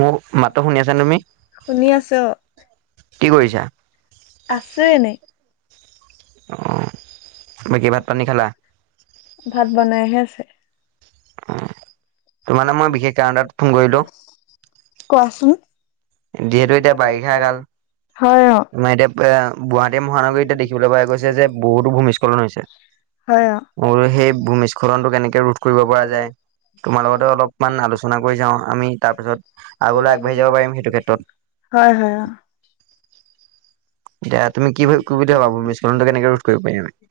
মোৰ মাতটো শুনি আছা তুমি? শুনি আছ কি কৰিছা? আছো এনে অ বাকী ভাত পানী খালা? ভাত বনাইহে আছে অ তো মানে মই বিশেষ কাৰণ তাত ফোন কৰিলো কোৱাচোন যিহেতু এতিয়া বাৰিষা কাল, হয় অ, আমাৰ এতিয়া এ গুৱাহাটী মহানগৰীত এতিয়া দেখিবলৈ পোৱা গৈছে যে, হয় অ, বহুতো ভূমিস্খলন হৈছে আৰু সেই ভূমিস্খলনটো কেনেকে ৰোধ কৰিব পৰা যায় অলপমান আলোচনা কৰি যাও আমি তাৰ পাছত আগলৈ আগবাঢ়ি যাব পাৰিম সেইটো ক্ষেত্ৰত হয় হয় এতিয়া তুমি কি কি বুলি ভাবা ভূমিস্খলনটো ভূমিস্খলন কেনেকে ৰোধ কৰিব পাৰিম আমি? হৈছে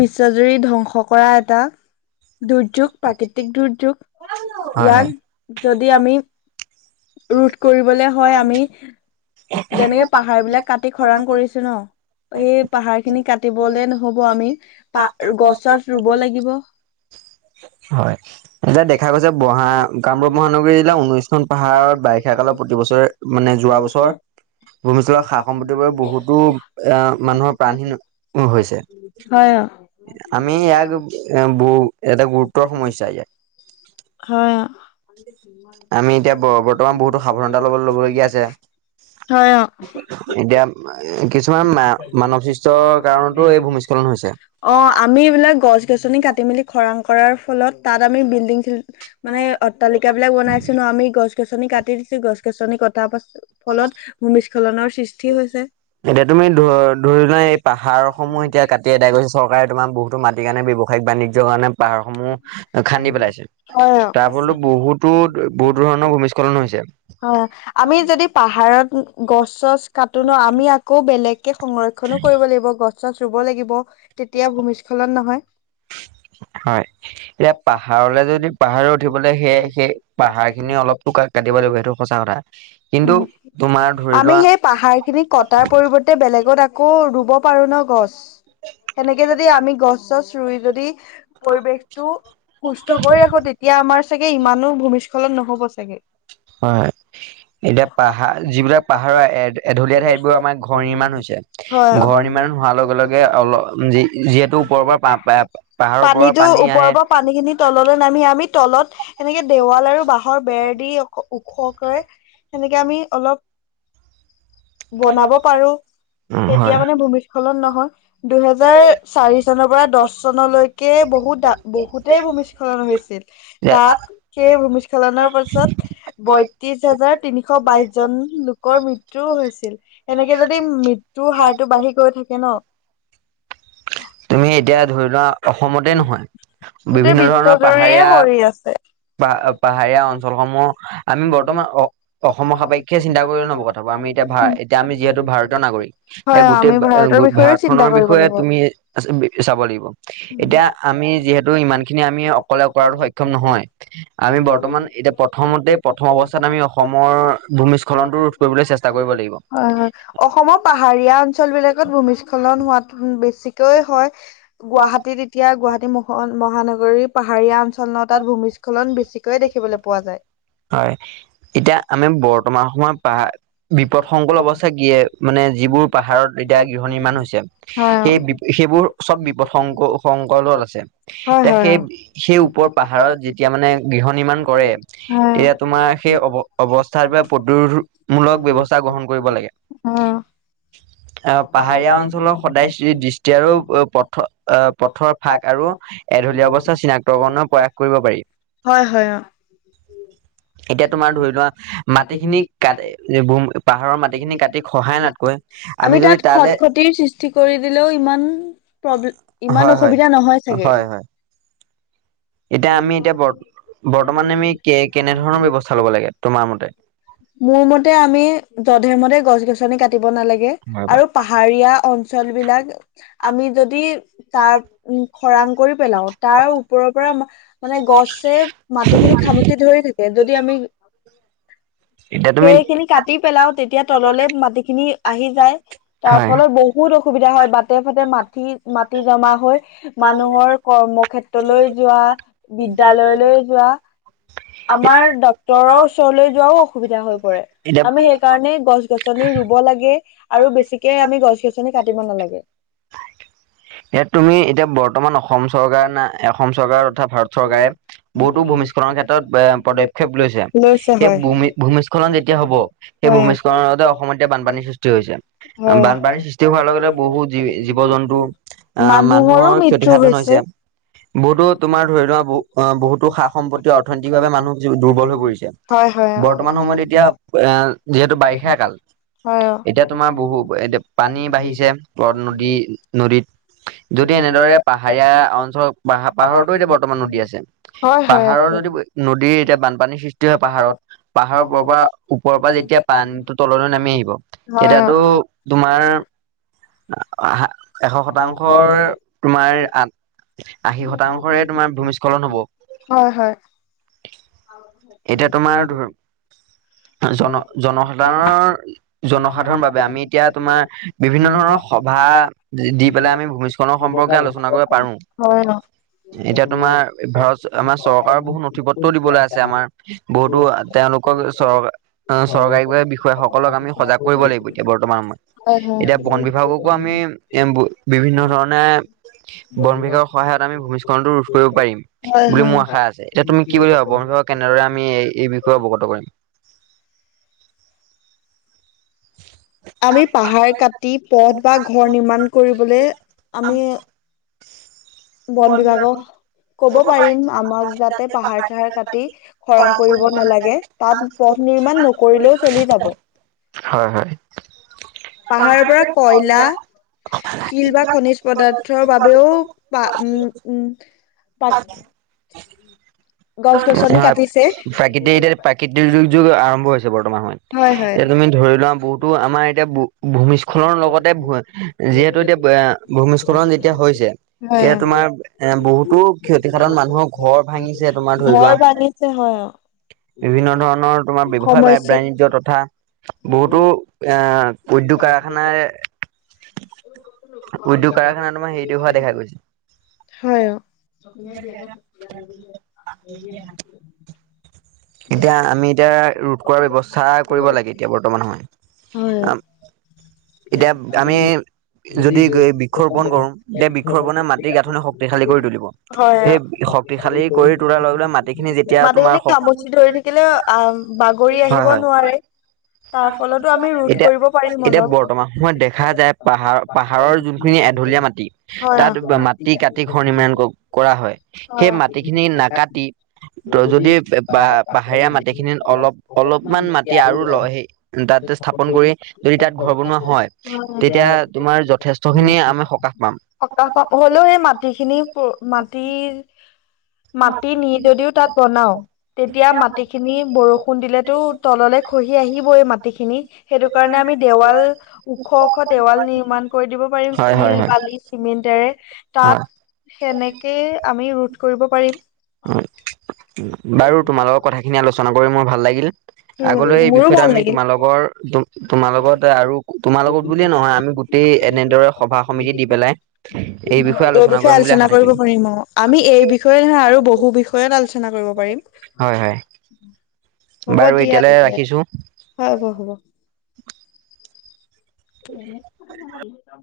বিশ্বজুৰি ধ্বংস কৰা এটা দুৰ্যোগ প্ৰাকৃতিক দুৰ্যোগ ইয়াত যদি আমি ৰোধ কৰিবলৈ উ হয় আমি যেনেকে পাহাৰ বিলাক কাটি খৰাং কৰিছো ন সেই পাহাৰ খিনি কাটিবলে নহব আমি প গছ চছ ৰুব লাগিব হয়। এতিয়া দেখা গৈছে লাগিব বহা কামৰূপ মহানগৰী জিলাৰ ঊনৈশখন পাহাৰত বাৰিষা কালত বছৰে মানে বছ যোৱা বছৰ সা ভূমিস্খলনৰ সা সম সম্পত্তিবোৰে বহুতো এ মানুহৰ প্ৰাণহীন হৈছে প্ৰ আমি আমি ই ইয়াক এ বহু এটা এটা গুৰুত্বৰ গুৰুতৰ সমস্যা ইয়াত সমসা আমি এতিয়া বৰ্তমান বত অ এতিয়া কিছুমান মানৱ সৃষ্টৰ কাৰণতো এই ভূমিস্খলন হৈছে অ আমি এইবাক গছ গছ কি মেলি খৰাং কৰাৰ ফলত তাত আমি বিল্ডিং মানে অট্টালিকা বিলাক বনাইছো ন আমি গছ গছনি কাটি গছ গছনি কথা পাছ ফলত ভূমিস্খলনৰ সৃষ্টি হৈছে। এতিয়া তুমি ধ ধৰি লোৱা এই পাহাৰ সমূহ এতিয়া কাটি এদাই গৈছে চৰকাৰে তোমাৰ বহুতো মাটিৰ কাৰণে ব্যসায়িক বাণিয্যয়ৰ কাৰণে পাহাৰ সমূহ খান্দি পেলাইছে হয় তাৰ ফলতো বহুতো বহুতো ধৰণৰ ভূমিস্খলন হৈছে হয় আমি যদি পাৰত গছ চছ কটো ন আমি আকৌ বেলেগকে সংৰক্ষনো কৰিব লাগিব গছ চছ ৰুব লাগিব তেতিয়া ভূমিস্খলন নহয় হয় এতিয়া পাহাৰলৈ যদি পাহাৰলৈ উঠিবলৈ সেই সেই পাহাৰ সচা কৰা উ আমি সেই পাহাৰ খিনি কটাৰ পৰিৱৰ্তে বেলেগত আকৌ ৰুব পাৰো ন গছ সেনেকে যদি আমি গছ চছ ৰুই যদি পৰিৱেশতটো সুস্থ কৰি ৰাখো তেতিয়া আমাৰ চাগে ইমানো ভূমিস্খলন নহ হ'ব চাগে হয় এতিয়া পাহাৰ যিবিলাক পাহাৰৰ এঢলীয়া ঠাইতবোৰ আমাৰ ঘৰ নিৰ্মাণ হৈছে ঘৰ নিৰ্মাণ হোৱাৰ লগে লগে অলপ যিহেতু ওপৰৰ পৰা পাহাৰৰ পৰা পানটো পানী আহে ওপৰৰ পানী খিন তল নামি আমি তলত এনেকে দেৱাল আৰু বাঁহৰ বেৰ দি অ ওখ কৰে সেনেকে আমি অলপ বনাব পাৰো উম তেতিয়া হয় মানে ভূমিস্খলন নহয় দুহেজাৰ চাৰি চনৰ পৰা দহ চনলৈকে বহুত দা বহুতেই ভূমিস্খলন হৈছিল তাত সেই ভূমিস্খলনৰ পাছত বয়ত্ৰিশ হাজাৰ তিনিশ বাইশ জন লোকৰ টোও হৈছিল এনেকে যদি মৃত্যু হাৰ টো বাঢ়ি গৈ থাকে ন তুমি এতিয়া ধৰি লোৱা অসমতে নহয় গোটেই বিভিন্ন বিশ্ব ধৰণৰ দৰে পাহাৰীয়া কৰি আছে পাহ পাহাৰ পাহাৰীয়া অঞ্চলসমূহ আমি বৰ্তমান অ অসমৰ সাপেক্ষে চিন্তা কৰিলে নব কথা পাৰ আমি এতিয়া ভ এতিয়া আমি যিহেতু ভাৰতীয় নাগৰিক এতিয়া হয় গোটেই আমি ভাৰতৰ বিষয়েও ভাৰত চিন্তা খনৰ কৰিব বিষয়ে লাগিব হয় তুমি চাব লাগিব এতিয়া আমি যিহেতু ইমান খিনি আমি অকলে কৰাতো সক্ষম নহয় আমি বৰ্তমান এতিয়া প্ৰথমতে হয় হয় প্ৰথম অৱস্থাত আমি অসমৰ ভূমিস্খলনটো ৰোধ কৰিবলৈ চেষ্টা কৰিব লাগিব অসমৰ পাহাৰীয়া অঞ্চল বিলাকত ভূমিস্খলন হোৱাত বেছি হয় গুৱাহাটীত এতিয়া গুৱাহাটী মহ মহানগৰীৰ পাহাৰীয়া অঞ্চল ন তাত ভূমিস্খলন বেছিকৈয় দেখিবলৈ পোৱা যায় হয় এতিয়া আমি বৰ্তমান সময়ত পাহাৰ বিপদসংকুল অৱস্থা কিিয়ে মানে যিবোৰ পাহাৰত এতিয়া গৃহ নিৰ্মামান হৈছে হয় সেই সেইবোৰ চব বিপদ শ শকলত আছে এতিয়া হয় সেই সেই ওপৰ পাহাৰত যেতিয়া মানে গৃহ নিৰ্মাণ কৰে অ হয় এয়া তোমাৰ সেই অৱ অৱস্থাৰ পৰা প্ৰদোধমূলক ব্য্ৱস্থা গ্ৰহণ কৰিব লাগে অ আহ পাহাৰীয়া অঞ্চলৰ সদায় এতিয়াৰো পথ আহ পথৰ ফাক আৰু এঢলীয়া অৱস্থা চিনাক্তকৰণৰ প্ৰয়াস কৰিব পাৰি হয় হয় অ এতিয়া তোমাৰ ধৰি লোৱা মাটিখিনি কাট পাহাৰৰ মাটিখিনি কাটি সহায়নাতকৈ আমি যদি তালৈ অম প্ৰব্ ইমান অসুবিধা নহয় চাগে হয় হয় এতিয়া আমি এতিয়া বৰ বৰ্তমানে আমি কে কেনেধৰণৰ ব্যৱস্থা ল'ব লাগে তোমাৰ মতে? মোৰ মতে আমি যধে মধে গছ গছনি কাটি আ কাটিব নালাগে আৰু খৰিয়া অঞ্চল বিলাক আমিযদি খৰাং কৰিপালা ও আৰু তাৰ ওপৰত মানে গছ চছ মাটিখিনি খানি [unintelligible] ধ থাকে যদি আমি এতিয়া তুমি সেইখিনি কাটি পেলাও তেতিয়া তললৈ মাটিখিনি আহি যায় তাৰ হয় ফলত বহুত অসুবিধা হয় বাটে ফাটে মাটি মাটি জমা হৈ মানুহৰ কৰ্মক্ষেত্ৰলৈ যোৱা বিদ্য়ালয়লৈ যোৱা আমাৰ ডাক্তৰৰ ওচৰলৈ যোৱাও সবি [unintelligible] হৈ প এতিয়া আমি সেইকাৰণে গছ গছনি ৰুব লাগে আৰু বেছিকে আমি গছ গছনি ক নাগে এতিয়া তুমি এতিয়া বৰ্তমান অসম চৰকাৰ না অসম চৰকাৰ তথা ভাৰত চৰকাৰে বহুতো ভূমিস্খলনৰ ক্ষেত্ৰত এ পদক্ষেপ লৈছে এই হয়। ভূমি ভূমিস্খলন যেতিয়া হব সেই হয় ভূমিস্খলনৰ লগতে অসমতয়া বানপানীৰ সৃষ্টি হৈছে হয়। বানপানীৰ সৃষ্টি হোৱাৰ লগতে বহুত জী জীৱ জন্তু আহ মানুহৰো মানুহৰ মৃত্যু ক্ষতিসাধন হৈছে বহুতো তোমাৰ ধৰি লোৱা বহুতো সা সম্পত্তি অৰ্থনৈতিকভাৱে মানুহ দুৰ্বল হৈ পৰিছে। [unintelligible] হয় হয় বৰ্তমান সময়ত এতিয়া এ যিহেতু বাৰিষা কাল হয় অ এতিয়া তোমাৰ বহু এতিয়া পানী বাঢ়িছে নদী নদীত যদি এনেদৰে পাহাৰীয়া অঞ্চল পাহ পাহাৰতো এতিয়া বৰ্তমান নদী আছে হয় হয় পাহাৰৰ আকৌ যদি নদীৰ এতিয়া বানপানীৰ সৃষ্টি হয় পাহাৰত পাহাৰৰ ওপৰপা ওপৰৰ পৰা যেতিয়া পানীটোৰ তললৈ নামি আহিব হয় অ তেতিয়াতো তোমাৰা এশ শতাংশৰ তোমাৰ আ আশী শতাংশৰে তোমাৰ ভূমিস্খলন হব। হয় হয় এতিয়া তোমাৰ ধৰ জন জনসাধাৰণৰ-জনসাধাৰণ বাবে আমি এতিয়া তোমাৰ বিভিন্ন ধৰণৰ সভা দি পেলাই আমি ভূমিস্খলনৰ সম্পৰ্কে আলোচনা কৰিব পাৰো অ হয় অ এতিয়া তোমাৰ ভাৰত আমাৰ চৰকাৰৰ বহুত নথি পত্ৰ দিবলৈ আছে আমাৰ বহুতো তেওঁলোকক চৰ চৰকাৰীবোৰে বিষয়াসকলক আমি সজাগ কৰিব লাগিব এতিয়া বৰ্তমান সময়ত হয় হয় এতিয়া বন বিভাগকো আমি এ বিভিন্ন ধৰণে বন বিভাগৰ সহায়ত আমি ভূমিস্খলনটো ৰোধ কৰিব পাৰিম বুলি মোৰ আশা আছে। কিন্তু কি হয় আকৌ তোমাৰ দৰে আমি এই-এই বিষয়ে অৱগত কৰিম আমি পাহাৰ কাটি পথ বা ঘৰ নিাণ কৰিবলৈ আমি বন বিভাগক কব পাৰিম আমাক যাতে পাহাৰ চাহাৰ কাটি খৰাং কৰিব নালাগে তাত পথ নিৰ্মাণ নকৰিলেও চলি যাব হয় হয় পাহাৰৰ পৰা কয়লা শিল বা খনিজ পদাৰ্থৰ বাবেও ত উম আমি উম পাক তাকে গছ গছনি হয় কাটিছে প্ৰাকৃতি এতিয়া প্ৰাকৃতিক দুৰ্যোগ আৰম্ভ হৈছে বৰ্তমান সময়ত হয় হয় এতিয়া তুমি ধৰি লোৱা বহুতো আমাৰ এতিয়া ভূ ভূমিস্খলনৰ লগতে যিহেতু এতিয়া ভূমিস্খলন যেতিয়া হৈছে এতিয়া হয় তোমাৰ এ বহুত তো ক্ষতিসাধাৰণ মানুহৰ ঘৰ ভাঙি যে তোমাৰ ধৰি ঘৰ লোৱা ভাঙিছে হয় অ বিভিন্ন ধৰণৰ তোমাৰ ব্যৱসায় বা সমস্যা বাণিজ্য তথা বহুতো এ উদ্যোগ কাৰখানাৰ উদ্যোগ কাৰখানা তোমাৰ হেৰিটো হোৱা দেখা গৈছে। চপ বিয় সেইবিধ এতিয়া আমি এতিয়া ৰোধ কৰাৰ ব্যৱস্থা কৰিব লাগে এতিয়া বৰ্তমান সময়ত হয় অ এতিয়া আমি যদি বৃক্ষৰোপন কৰো এতিয়া বৃক্ষৰোপণে মাটিৰ গাঁথনি শক্তিশালী কৰি তুলিব সেই শক্তিশালী কৰি তোলাৰ লগে লগে মাটিখিনি যেতিয়া তোমাৰ মাটিখিনিক শক্তি খামুচি ধৰি থাকিলে আ বাগৰি আহিব নোৱাৰে তাৰ ফলতো আমি ৰোধ কৰিব পাৰিম এতিয়া-এতিয়া অলপ বৰ্তমান সময়ত দেখা যায়। পাহাৰ-পাহাৰৰ যোনখিনি এঢলীয়া মাটি হয় অ তাত মাটি কাটি ঘৰ নিৰ্মাণ কৰা হয়। হয় সেই মাটিখিনি না কাটি ত যদি পাহাৰীয়া মাটিখিনিত অলপ অলপমান মাটি আৰু লৈ সেই তাতে স্থাপন কৰি যদি তাত ঘৰ বনোৱা হয় তেতিয়া অ তোমাৰ তেতিয়া তোমাৰ যথেষ্টখিনি আমি যথেষ্ট সকাহ পাম। খিনি আমি সকাহ পাম সকাহ পাব হলেও সেই মাটিখিনি মাটিৰ মাটি নি যদিও তাত বনাও তেতিয়া মাটিখিনি বৰষুণ দিলেতো তললে খহি আহিব এই মাটিখিনি সেইটো কাৰণে আমি দেৱাল ওখ ওখ দেৱাল নিৰ্মাণ কৰি দিব পাৰিম হয় শিল হয় হয় বালি চিমেণ্টেৰে তাত সেনেকে আমি ৰোধ কৰিব প ৰিম হয়। বাৰু তোমাল লগৰ কথাখিনি আলোচনা কৰি মোৰ ভাল লাগিল। আগলৈ এই মোৰো বিষয়টো ভাল আমি লাগিল তোমাল লগৰ তোমাৰ লগত আৰু তোমাৰ লগত বুলিয়ে নহয় আমি গোটেই এনেদৰে সভা সমিতি দি পেলাই এই বিষয়ে আলোচনা কৰিম বুলি আশা কৰিব থাকিলো। পাৰিম অ আমি এই বিষয়ে নহয় আৰু বহু বিষয়ত আলোচনা কৰিব। পাৰিম। হয় হ'ব বাৰু দিয়া এতিয়ালৈ তেতিয়া হয় ৰাখিছো। হ'ব হ'ব। এ [unintelligible]